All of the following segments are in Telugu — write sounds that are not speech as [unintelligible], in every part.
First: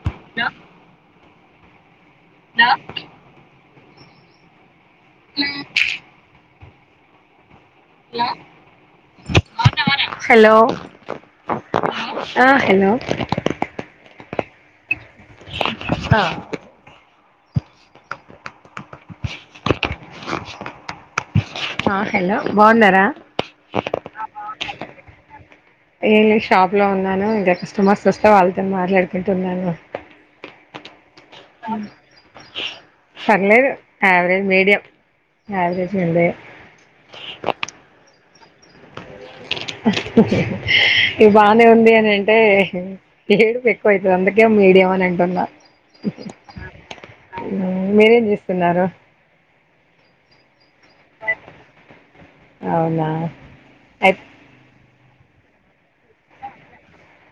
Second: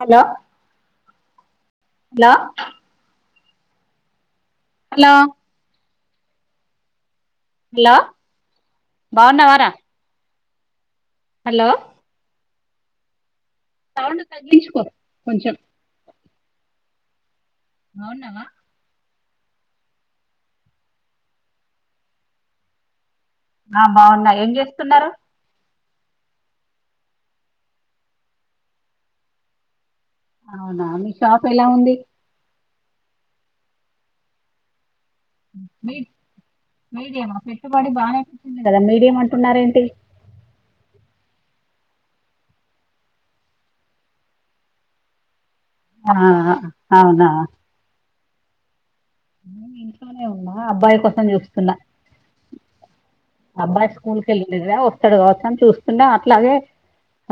Hello hello hello hello hello బాగున్నావారా హలో హలో ఆ హలో అవును తగ్గించుకో కొంచెం ఆ బావున్నావా ఆ హలో బాగున్నారా ఆ బాగున్నా ఏం చేస్తున్నారు ఏం లేదు షాప్ లో ఉన్నాను ఇంకా కస్టమర్స్ వస్తే వాళ్ళతో మాట్లాడుకుంటున్నాను అవునా మీ షాప్ ఎలా ఉంది పర్లేదు ఎవరేజ్ మీడియం యావరేజ్ మీది ఉంది మీడియమా పెట్టుబడి బాగా పెట్టారు కదా మీడియం అంట బానే ఉంది అని అంటే ఏడుపు ఎక్కువ అయితది అందుకే మీడియం అని అంటున్నా ఆ అవునా తిన్నారా ఇంట్లోనే ఉన్నా అబ్బాయి కోసం చూస్తున్నా అవునా అబ్బాయి అయి స్కూల్ కెళ్ళిండు కద అక్కడు కావచ్చ అని చూస్తుండా అట్లాగే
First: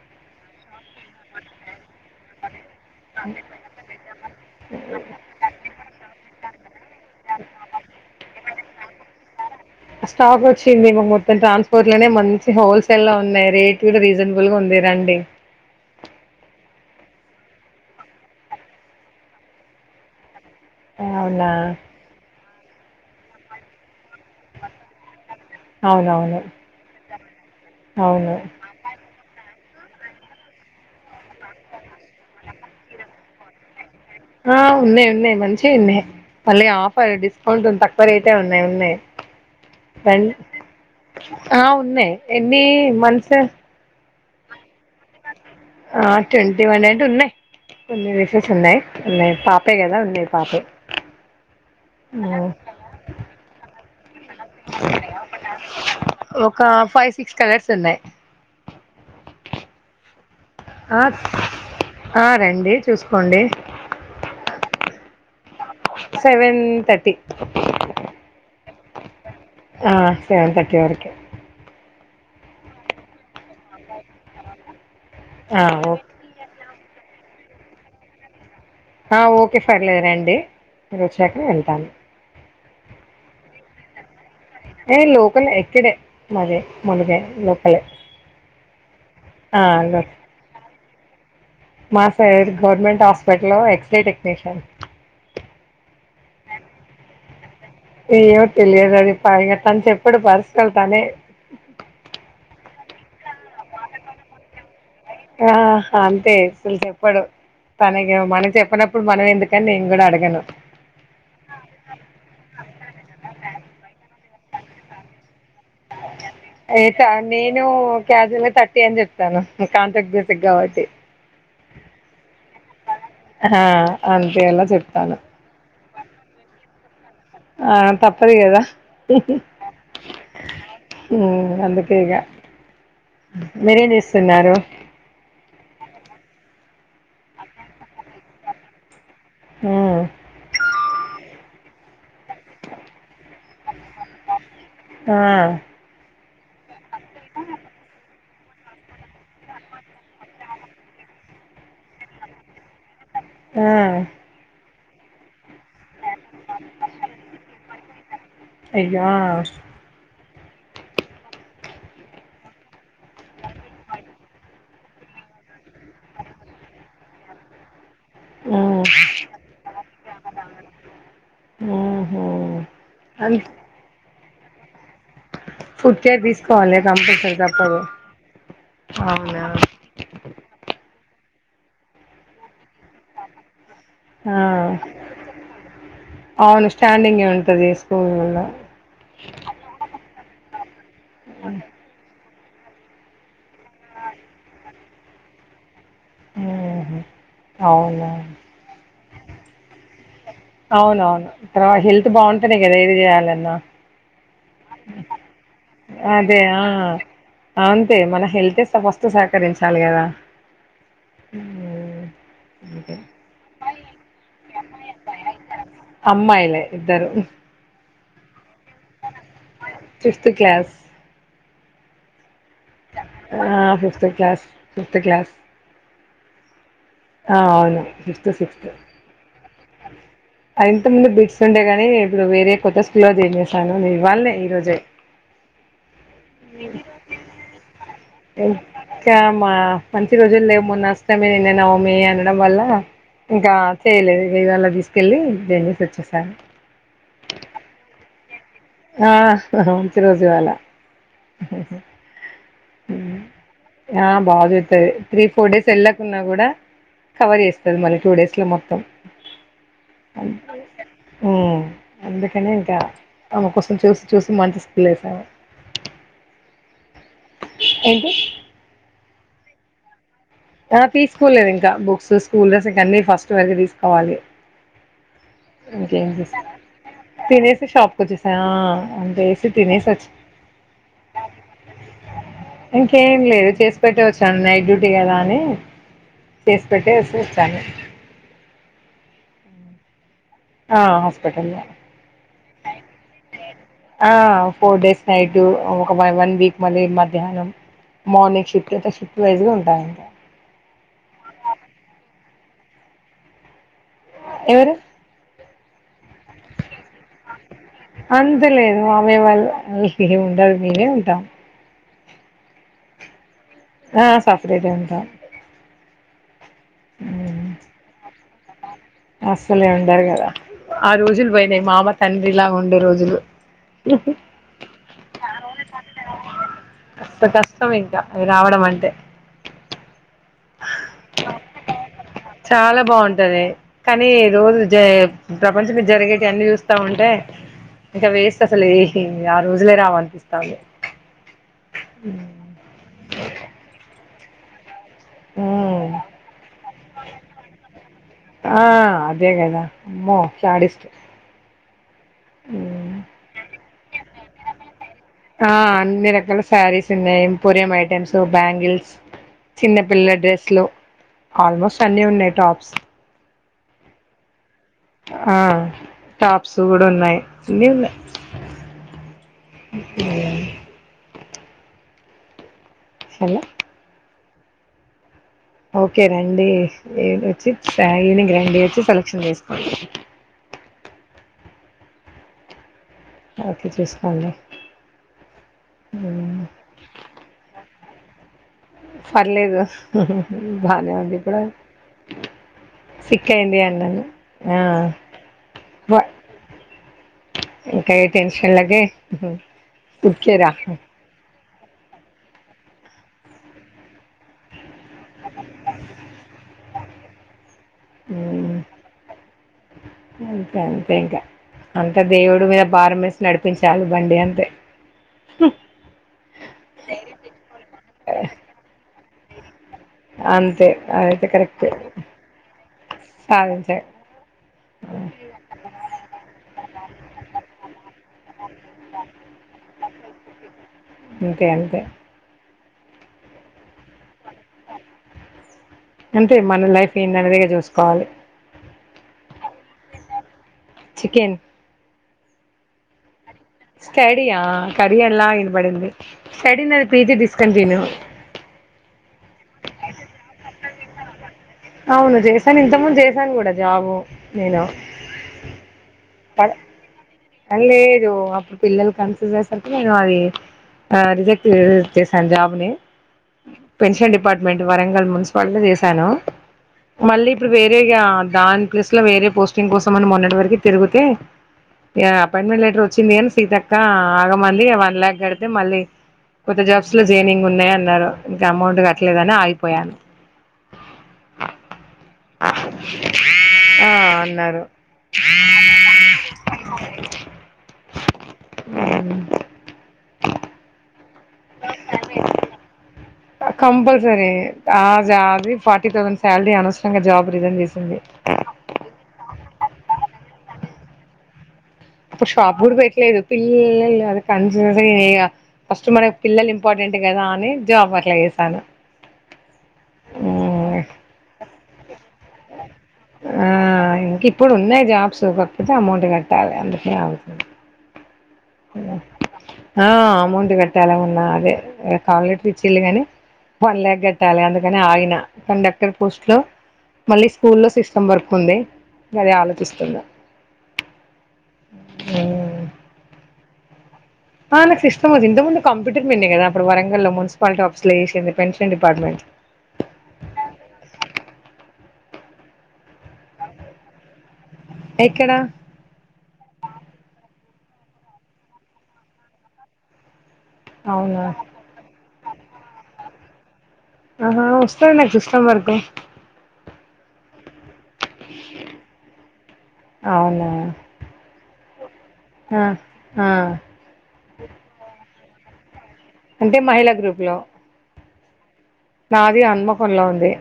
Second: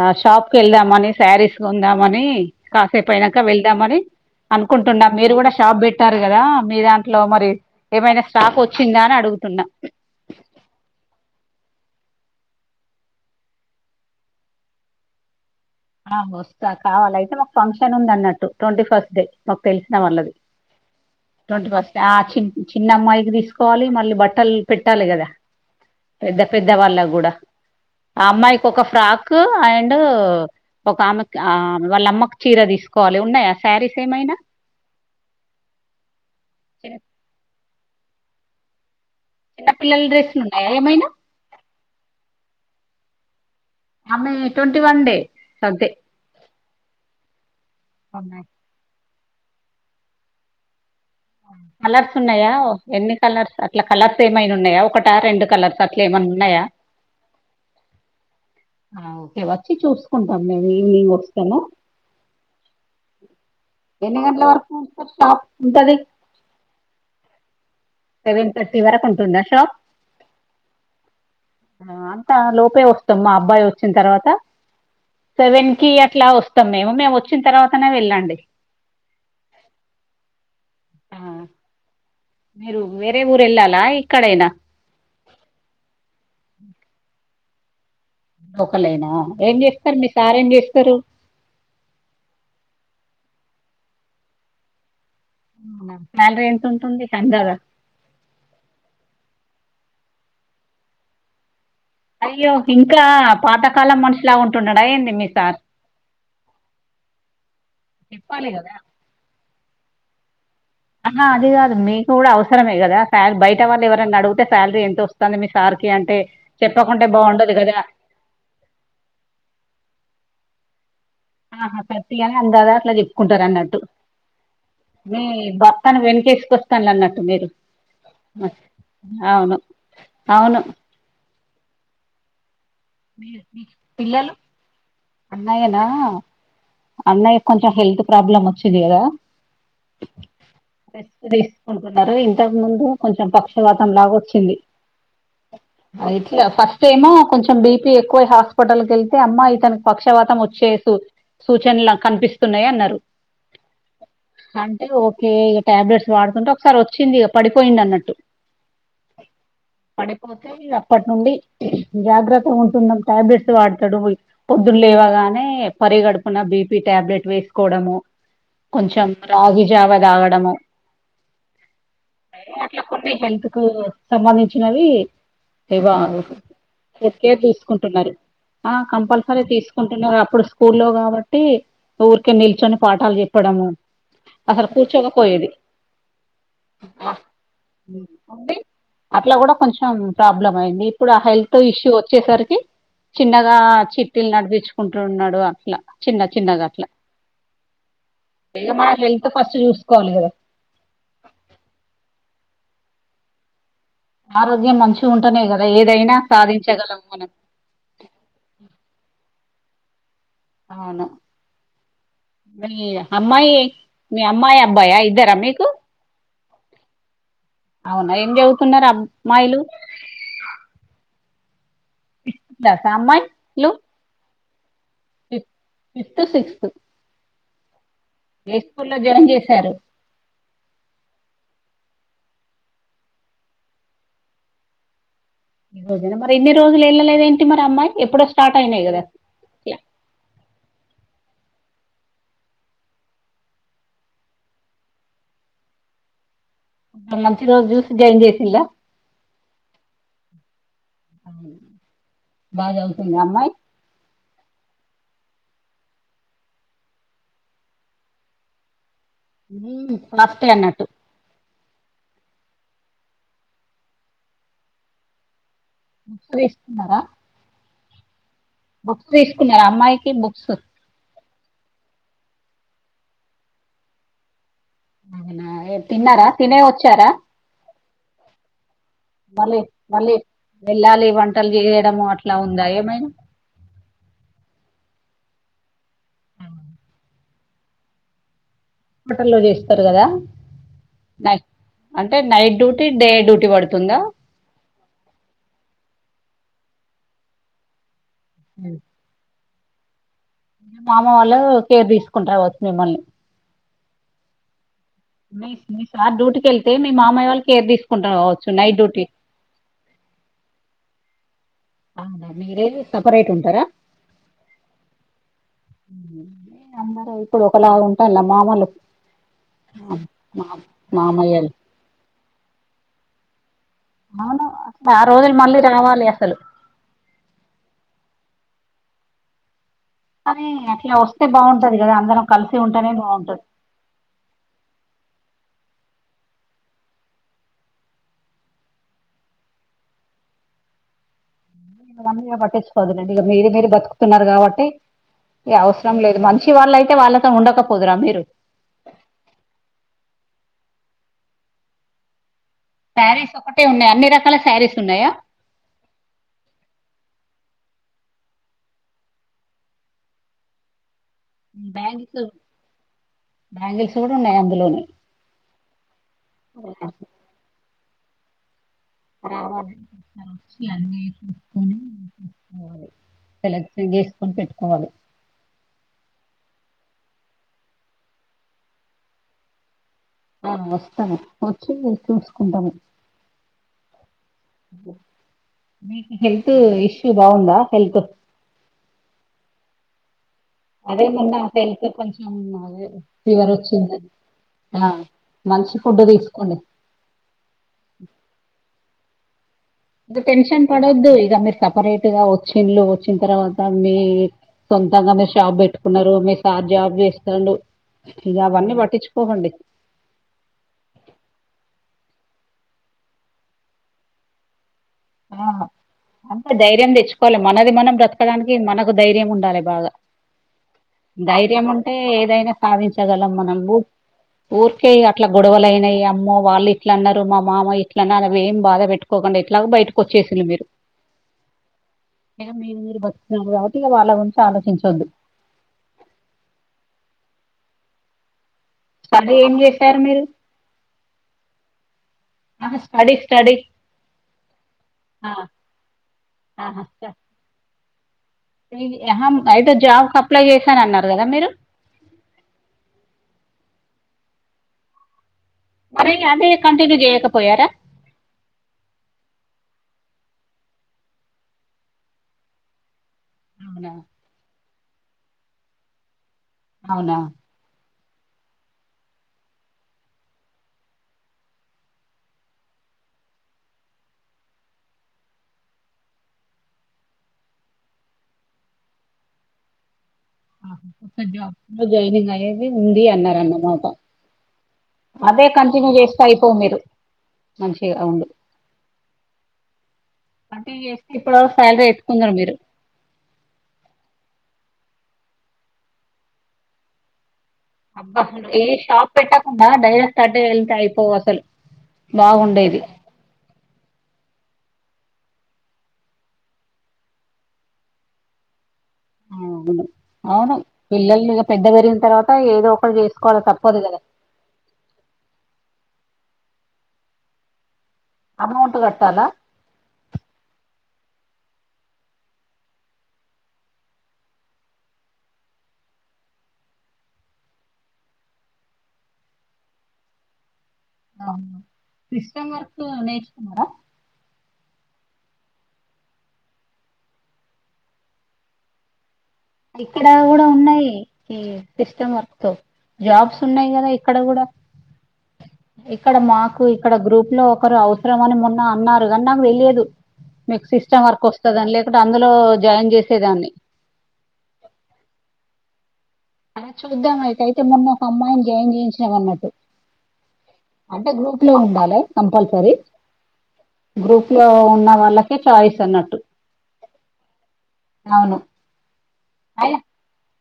ఆ షాప్ కి వెళ్దామని శారీస్ కొందామని కాసేపు అయినాక వెళ్దామనీ అనుకుంటున్నా మీరు కూడా షాప్ పెట్టారు కదా మీ దాంట్లో మరి ఏమైనా స్టాక్ వచ్చ చింద అని అడుగుతున్నా స్టాక్ వచ్చింది మొత్తం ట్రాన్స్పోర్ట్ లోనే మంచి హోల్సేల్ లో ఉన్నాయి రేట్ కూడా రీజనబుల్ గా ఉంది అం తె రండి ఆ వస్తా కావాల అయితే మాకు ఫంక్షన్ ఉంది అన్నట్టు ట్వంటీ ఫస్ట్ డే మాకు తెలిసినా వాళ్ళది అవునా ట్వంటీ ఫస్ట్ ఆ చి చిన్న అమ్మాయికి తీసుకోవాలి మళ్ళీ బట్టలు పెట్టాలి కదా పెద్ద అవునవును పెద్ద వాళ్ళ కూడా ఆ అవును అమ్మాయికి ఒక ఫ్రాక్ కొఅండ్ ఒక ఆమె కిల వాళ్ళ అమ్మకు చీర తీసుకోవాలి ఉన్నాయా శారీస్ ఏమైనా ఆ ఉన్నాయి ఉన్నాయి మంచివి ఉన్నాయి మళ్ళీ చిన్న ఆఫర్ డిస్కౌంట్ తక్కువ రేతేే ఉన్నాయి ఉన్నాయి చిన్న పిల్లల రండి డ్రెస్లు ఉన్నాయా ఏమైనా ఆ ఉన్నాయి ఎన్ని మంత్స్ అ మెట్వంటీ వన్ డే అంతే ఆ ట్వంటీ వన్ అడ్ ఉన్నాయి కొన్ని డ్రెస్సెస్ ఉన్నాయి ఉన్నా పాపే కదా ఉంది పాపే కలర్స్ ఉమ్, ఉన్నాయా ఎన్ని కలర్స్ అట్లా కలర్స్ ఏమైనా ఉన్నాయా ఒకట రెండు కలర్స్ అట్లా ఏమన్నా ఒక ఫైవ్ సిక్స్ కలర్స్ ఉంది ఆ ఓకే వచ్చి చూసుకుండి స ఆ ఈవినింగ్ వస్త ఆ రండి చూసుకోండి ఎన్ని గంటల వరకు షాప్ ఉంటది సెవెన్ థర్టీ సెవెన్ థర్టీ వరకు ఉంటుద ఆ సెవెన్ తర్టీ వరకె అలోపే వస్తాం మా అబ్బాయి వచ్చిన తర్వాత ఆ సెవెన్ కి ఓకే అట్లా వస్త వస్తాం మేము వచ్చిన తర్వాతనే వెళ్ళండి ఆ ఓకే పర్లేదు రండి మీరు వచ్చాక వెళ్తా మ్ మీరు వేరే ఊరెళ్లల ఇక్కడేనా ఏ లోకల్ ఎక్కడ మాది ములుగ లోకలే లోకలైనా ఏం ఆ చేస్తారు మీ లోకలే సార్ ఏం చేస్తారు మా సర్ గవర్నమెంట్ హాస్పిటల్లో ఎక్స్రే టెక్నీషియన్ శాలరీ ఎంత ఉంటుంది అందత ఏంమో తెలియదు అది పైగా తను చెప్పుడు పర్సనల్ తనే అయ్యో ఇంకా పాతకాలం మనుషులా ఉంటున్నాడా యిమి ఆ అంతే అసలు చెప్పాడు తనకి చెప్పాలి మనం కదా చెప్పినప్పుడు మనం ఎందుకు కానీ నేను కూడా అడగను అ నఅది కాదు మీకు కూడా అవసరమే కదా ఫ బయట వాళ్ళు ఎవరైనా అడుగు శాలరీ ఎంత వస్తుంది మీ సార్కి అంటే చెప్పకుంటే బాగుండదు నేను కదా క్యాజువల్గా థర్టీ అని చెప్తాను కాంట్రాక్ట్ బేసిక్ కాబట్టి ఆహా పెతయ అందాదా అట్లా చిప్ కుంటారు ఆ! అన్నట్టు అంతే అలా చెప్తాను. మీ భర్తానికి వెనుకేసుకొస్త ఆ తప్పది కదా అవును అవును అందుకే గ ఇక మీరేం పిల్లలు చేస్తున్నారు అన్నయ్యనా అన్నయ్య కొంచెం హెల్త్ ప్రాబ్లం వచ్చిది కదా హ్మ్. అ కొనుకున్నారు ఇంతకు ముందు కొంచెం పక్షవాతం లాగ వచ్చింది ఆ ఫస్ట్ ఏమో కొంచెం బీపీ ఎక్కువై హాస్పిటల్కి వెళ్తే అమ్మాయితనికి పక్షవాతం వచ్చే సూచనలు కనిపిస్తున్నాయి అన్నారు ఆ అంటే ఓకే ఇగ టాబ్లెట్స్ వాడుతుంటే ఒకసారి వచ్చింది ఇగ పడిపోయింది అన్నట్టు అయ్యో ఆ పోతే ఇగ అప్పటి నుండి జాగ్రత్త ఉంటున్నాం టాబ్లెట్స్ వాడుతడు ఒయ్ పొద్దున్ లేవగానే పరిగడుపున బీపి టాబ్లెట్ వేసుకోడము ఆ! హ్మ్. కొంచం రాగి జావ తాగడము ఓహో అట్ల కొన్ని అన్ హెల్త్ కు సంబంధించినవి ఇవ ఫుడ్ కేర్ ఒకే తీసుకోవాలి ఇగ కంపల్సరీ కేర్ తప్పదు తీసుకుంటున్నరు ఆ కంపల్స సరే అవునా తీసుకుంటున్నారు అప్పుడు స్కూల్లో కాబట్టి ఊరికే నిల్చొని పాఠాలు చెప్పడము. ఆ అసలు కూర్చోకపోయేది. అవును అ స్టాండింగే ఉంటది ఉ స్కూల్లో వుంది అట్ల కూడా కొంచెం ప్రాబ్లమ్ అయింది ఇప్పుడు ఆ హెల్త్ ఇష్యూ వచ్చేసరికి చిన్నగా చిట్ టిలు నడిపించుకుంటున్నడు అట్లా చిన్న చిన్నగ అట్లా ఊహు అవునా ఇగ మన హెల్త్ ఫస్ట్ చూసుకోవాలి కదా అవునవును తర్వా హెల్త్ బాగుంటనే కదా ఏది చేయాలన్నా ఆరోగ్యం మంచిగుంటనే కదా ఏదైనా అదే ఆ సాధించగలం మనం అంతే మన హెల్త్ స ఫస్ట్ సహకరించాలి కదా అవును ఊమ్ మీ అంతే అమ్మాయి మీ అమ్మాయి అబ్బాయా ఇద్దరా మీకు అమ్మాయిలే ఇద్దరు అవునా ఏం చదువుతున్నారు అబ్మాయిలు ఫిఫ్త్ క్లాస్ ఆ అమ్మాయిలు fifth class fifth class fifth sixth ఆ అవును ఫిఫ్త్ ఏ స్కూల్ లో జాయిన్ చేశారు ఆ ఇంతక్ ముందు బిడ్స్ ఉండే గాని ఇప్పుడు వేరే కొత్త స్కూల్లో జెన్ చేసాను నే ఇవ్వాల్నే ఈ రోజే ఈ రోజేనా మరి ఇన్ని రోజులు వెళ్ళలేదేంటి మరి ఆ అమ్మాయి ఎప్పుడో స్టార్ట్ అయినాయి కదా ఇంకామ్మా మంచి రోజులు లేవు మొన్న అష్టమి నిన్న నవ మీ అనడం వల్ల ఇంకా చేయలేదు ఇవాల తీసుకెళ్ళి జేన్ జేసీ వచ్చేసాను ఆ మంచి రోజు జ్యూసి జాయిన్ చేసిల ఆ మంచి రోజు ఇవాల బా జదుతుందా అమ్మాయి ఆ బాగా చతది త్రీ ఫోర్ డేస్ వెళ్ళకున్నా కూడా కవర్ చేస్తది మళ్ళి టూ డేస్ ల మొత్తం ఫస్టే అబ్బో అన్నట్టు ఊ అందుకనే ఇంకా ఆమె కోసం చూసి చూసి మంచి స్కూల ఏసాను ముక్క వేస్తున్నారా ఏంటి బుక్స్ తీసుకున్నారు అమ్మాయికి బుక్ ఆ తీసుకోలేదు ఇకా బుక్స్ స్కూల్ డ్రెస్ అన్ని ఫస్ట్ వరకె తీసుకోవాలి అవునా ఇంకేం తిన్నారా దీస్ తినే వచ్చారా తినేసి షాప్ కొచ్చేసా అంతేసీ మళ్ళీ తినేసొచ్చి మళ్ళీ వెళ్ళాలి వంటలు చేయడము అట్లా ఉందా ఏమైనా ఇంకేం లేదు చేసి పెట్టే వచ్చాను నైట్ డ్యూ టి కదాని చేసి పెట్టే వచ్చేసాను హోటల్లో చేస్తరు కదా ఆ నైట్ హాస్పిటల్ లో అంటే నైట్ డ్యూటీ డే డ్యూటీ పడుతుందా ఆ ఫోర్ డేస్ సైటు ఒక వన్ వీక్ మళ్ళీ మధ్యాహ్నం మార్నింగ్ షిఫ్ట్ అయితే షిఫ్ట్ వైజ్ గా ఉంటాం ఇంక మామ వాళ్ళు కేర్ తీసుకుంటరు అవచ్చు మిమ్మల్ని ఎవరు తీస్ [unintelligible] [unintelligible] సార్ డ్యూటీకి వెళ్తే మీ మామయ్య వాళ్ళు కేర్ తీసుకుంటరు అంత కావచ్చు నైట్ లేదు డ్యూటీ ఉంటా అవునా మీరెంది సపరేట్ ఉంటరా ఆ సపరేటే ఉంటాం అందరూ ఇప్పుడు హ్మ్. ఒకలాగా ఉంటాల్లా మామలు అస్సలే ఉండారు కదా మా ఆ రోజులు మామయ్యలు పోయినాయి మామ తండ్రిలాగా ఉండే రోజులు అవును ఆ రోజులు మళ్ళీ రావాలి అసలు అష్ట కష్టం ఇంకా అయి రావడం అంటే కానీ అట్లా వస్తే బాగుంటది కదా అందరం కలిసి చాలా ఉంటేనే బాగుంటది కానీ రోజు జై ప్రపంచ మీద జరిగేటి వన్ని చూస్తా ఉంటే ఇంకా వేస్ట్ అసలే ఏ ఆ రోజులే రావనిపిస్తాంది అవన్నీ పట్టించుకోవదులేండి మీరు మీరు బతుకుతున్నారు కాబట్టి ఇగ ఉమ్ అవసరం లేదు మంచి వాళ్ళయితే వాళ్ళతో ఉండకపోదురా మీరు ఆ అదే కదా అమ్మో శాడిస్ట్ సారీస్ ఒకటే ఉన్నాయి అన్ని రకాల సారీస్ ఉన్నాయా పొరియంమ్ ఐటెమ్స్ బ్యాంగిల్స్ చిన్నపిల్లల డ్రెస్లు ఆల్మోస్ట్ అన్ని బ్యాంగిల్స్ ఉన్నాయి టాప్స్ బ్యాంగిల్స్ కూడా ఉన్నాయి అన్ని ఆ టాప్స్ కూడా ఉన్నాయి అన్ని ఉన్నాయి ఆహా అది హలో సెలెక్షన్ చేసుకొని పెట్టుకోవాలి ఒకే రండి వచ్చి ఈవినింగ్ రండి వచ్చి సెలక్షన్ చేసుకోండి ఆ వస్తాను వచ్చి చూసుకుంటాము ఒకే చూసుకోండి మీకు హెల్త్ ఇష్యూ బాగుందా హెల్త్ పర్లేదు బానే అదే ఉంది మొన్న ఇప్పుడు హెల్త్ కొంచెం అదే సిక్ ఫీవర్ అయింది వచ్చింది అన్నాను ఆ మంచి ఫుడ్ తీసుకోండి ఇంకా ఈ టెన్షన్ లకే ఇకా టెన్షన్ పడొద్దు ఇక మీరు సపరేట్ గా వచ్చిలు వచ్చిన తర్వాత మీ సొంతంగా మీరు షాబ్ పెట్టుకున్నారు మీరు సార్ జాబ్ చేస్తండు ఇగ అవన్నీ పట్టించుకోకండి అంతే అంతే ఇంకా అంత దేవుడి మీద భారం వేసి నడిపించాలి బండి అంతే ఆ అంటే ధైర్యం తెచ్చుకోవాలి మనది మనం బ్రతకడానికి మనకు ధైర్యం ఉండాలి బాగా అంతే అదైతే ధైర్యం కరెక్ట్ ఉంటే ఏదైనా సాధించగలం మనం భు సాధించ ఊరికే అట్లా గొడవలుఅయినాయి అమ్మో వాళ్ళు ఇట్ల అన్నారు మా మామ ఇట్ల అన్నారు అ ఏం బాధ పెట్టుకో ఎట్లాగు బయట అంతే అంతే ఇగ మీరు మీరు బతుకుతున్నారు కాబట్టి వాళ ఉంట్ అంతే మన లైఫ్ ఏంది అనేది ఇగ జూసుకోవాలి కర్రీ ఏం చేసారు మీరు? చికెన్ ఆహ స్టడీస్ స్టడీ యా కర్రీ ఎలా ఆహా ఇనబడింది స్టడీ నాది పిజి డిస్కన్ట్యూ ఆహ అయితే జాబ్ కి అప్లై చేశానన్నారు కదా మీరు? అవును చేశాను ఇంత ముందు చేశాను కూడా జాబు నేను మరే అదే కంటిన్యూ చేయ్యక ప్ కన్లేదు అప్పుడు పిల్లలు కన్సివ్ అయ్యే సరికి ఇగ అది ఆ రిజెక్ట్ చేశాను జాబుని అవునా పెన్షన్ డిపార్ట్మెంట్ వరంగల్ మున్సిపాలిటీ చేశాను అవునా మళ్ళీ ఇప్పుడు వేరే ఇగా దాని ప్లేస్ లో వేరే పోస్టింగ్ కోసం మనం మొన్నటి వరకు తిరుగుతే ఇగ అపాయింట్మెంట్ లెటర్ వచ్చింది కానీ సీతక్క ఆగమంది వన్ ల్యాక్ కడితే మళ్ళీ కొత్త జాబ్స్ లో జైనింగ్ ఉన్నాయ్ అన్నారు. ఇంకా అమౌంట్ కట్టలేదని ఆగిపోయాను ఆహ కొత్త జాబ్ లో జాయినింగ్ అయ్యేసి ఉంది అన్నారన్నమాట ఆ అన్నారు అదే కంటిన్యూ చేస్తే అయిపోంది మీరు మంచిగా ఉండు అంటే ఇ ఇప్పుడు వరకు శాల్రీ ఎత్తుకుందురు మీరు కంపల్సరీ ఆది ఆది ఫార్టీ తౌసండ్ సాల్రీ అనవసరంగా జాబ్ రిజైన్ చేసింది అబ్బా ఏ షాప్ పెట్టకుండా డైరెక్ట్ అటే వెళ్తే అయిపోవు అసల్ అప్పుడు షాప్ కూడా పెట్లేదు పిల్లల్ అది కన్స్ ఇగ ఫస్ట్ మనకు పిల్లలు ఇంపార్టెంట్ కదా అని జాబ్ అట్లా చేసాను ఉమ్ అవును అవును పిల్లలు ఇగ పెద్ద పెరిగిన తర్వాత ఏదో ఒక ఆ ఇంక ఇప్పుడు ఉన్నాయి జాబ్స్ కాకపోతే అమౌంట్ కట్ ట్టాలే అందుకే ఆగుతున్నా అమౌంట్ కట్టాలా ఆ అమౌంట్ కట్టలె ఉన్నా అదే కాాలలెటర్ ఇచ్చిళ్ళు గాని వన్ ల్యాక్ కట్టాలి అందుకని ఆగిన కండక్టర్ పోస్ట్లో మళ్ళీ స్కూల్లో సిస్టమ్ వర్క్ ఉంది అదే ఆలోచిస్తున్నా ఆ సిస్టం వర్క్ నేర్చుకున్నారా? ఆ నాకు సిస్టం అది ఇంత ముందు కంప్యూటర్ మీదనే కదా అప్పుడు వరంగల్ లో మున్సిపాలిటీ ఆఫీసులు చేసింది పెన్షన్ డిపార్ట్మెంట్ ఇక్కడ కూడా ఉన్నాయి ఈ సిస్టమ్ వర్క్ తో జాబ్స్ ఉన్నాయ్ కదా ఇక్కడ కూడా ఎక్కడ ఇక్కడ మాకు ఇక్కడ గ్రూప్ లో ఒకరు అవసరం అని మొన్న అన్నారు కానీ నాకు తెలియదు మీకు సిస్టమ్ అవునా వర్క్ వస్తదని లేకుంటే అందులో జాయిన్ చేసేదాన్ని ఆ వస్తాది నాకు సిస్టం వర్కు అదే చూద్దాం ఐతేతే మొన్న ఒక అమ్మాయిని జాయిన్ చేయించినామన్నట్టు అవునా అంటే గ్రూప్ లో ఉండాలే ఆ కంపల్సరీ ఆ గ్రూప్ లో ఉన్న వాళ్ళకే చాయిస్ అన్నట్ అంటే మహిళా గ్రూప్ లో అవును నాది అన్మకొండ్లో ఉంది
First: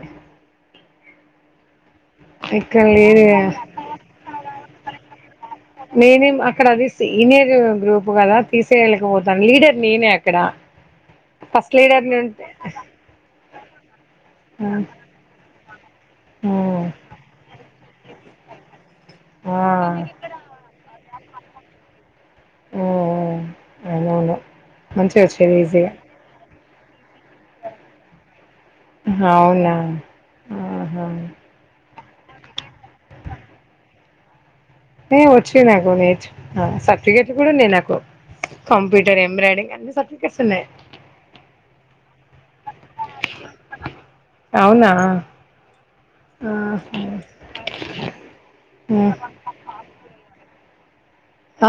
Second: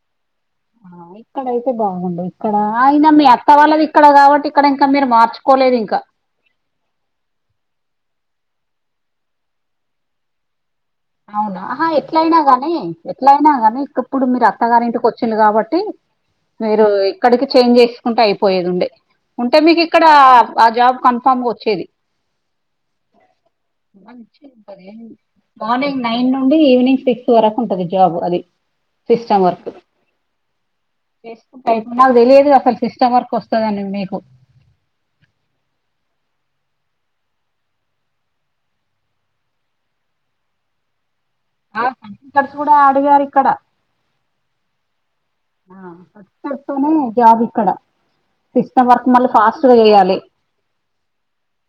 ఆ ఇక్కడైతే బాగుండు ఇక్కడ ఐన మీ అక్క వాళ్ళది ఇక్కడ కాబట్టి ఇక్కడ ఇంకా మీరు మార్చుకో నేనేం అక్కడ అది సీనియర్ గ్రూప్ కదా తీసేయలేకపోతాన్ లీడర్ నేనే అక్కడ అవునా ఫస్ట్ అహ లీడర్ ను ఎట్లయినా గానీ ఎట్లయినా గాని ఇక్కప్పుడు మీరు అత్తగారి ఇంటికి వచ్చిలు కాబ మీరు ఇక్కడికి చేంజ్ చేసుకుంటే అయిపోయేదుండే ఉంటే ఆ మీకు ఇక్కడ ఆ జాబ్ కన్ కన్ఫామ్గా వచ్చేది అవునవును మంచిగా వచ్చేది ఈజీగా మార్నింగ్ నైన్ నుండి ఈవినింగ్ సిక్స్ వరకు ఉంటది జాబు అది సిస్టమ్ వర్క్ అవునా ఆహా నాకు తెలియదు అసలు సిస్టమ్ వర్క్ వస్తదని మీకు టె ఒచ్చు నాకు నేర్చుకున్న సర్టిఫికెట్ గుడ ఉంది నాకు కంప్యూటర్ ఎంబ్రయిడింగ్ అన్ని సర్టిఫికెట్స్ ఉన్నయి ఆ సర్టిఫికెట్స్ కూడా అడిగారు ఇక్కడ అవునా సర్టిఫికెట్స్ తోనే జాబ్ ఇక్కడ సిస్టమ్ వర్క్ మళ్ళ ఆహా ఫాస్ట్గా చేయాలి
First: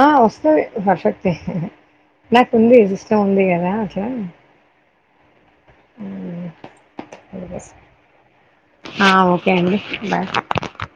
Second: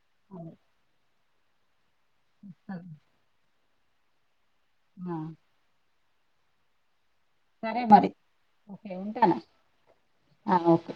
ఆ వస్తది పర్ఫెక్టే నాకు ఉంది సిస్టం ఉంది గ దా ఒకే ఆ ఊ సరే మరి ఓకే ఆ ఉంటాను ఓకే అండి బాయ్ ఓకే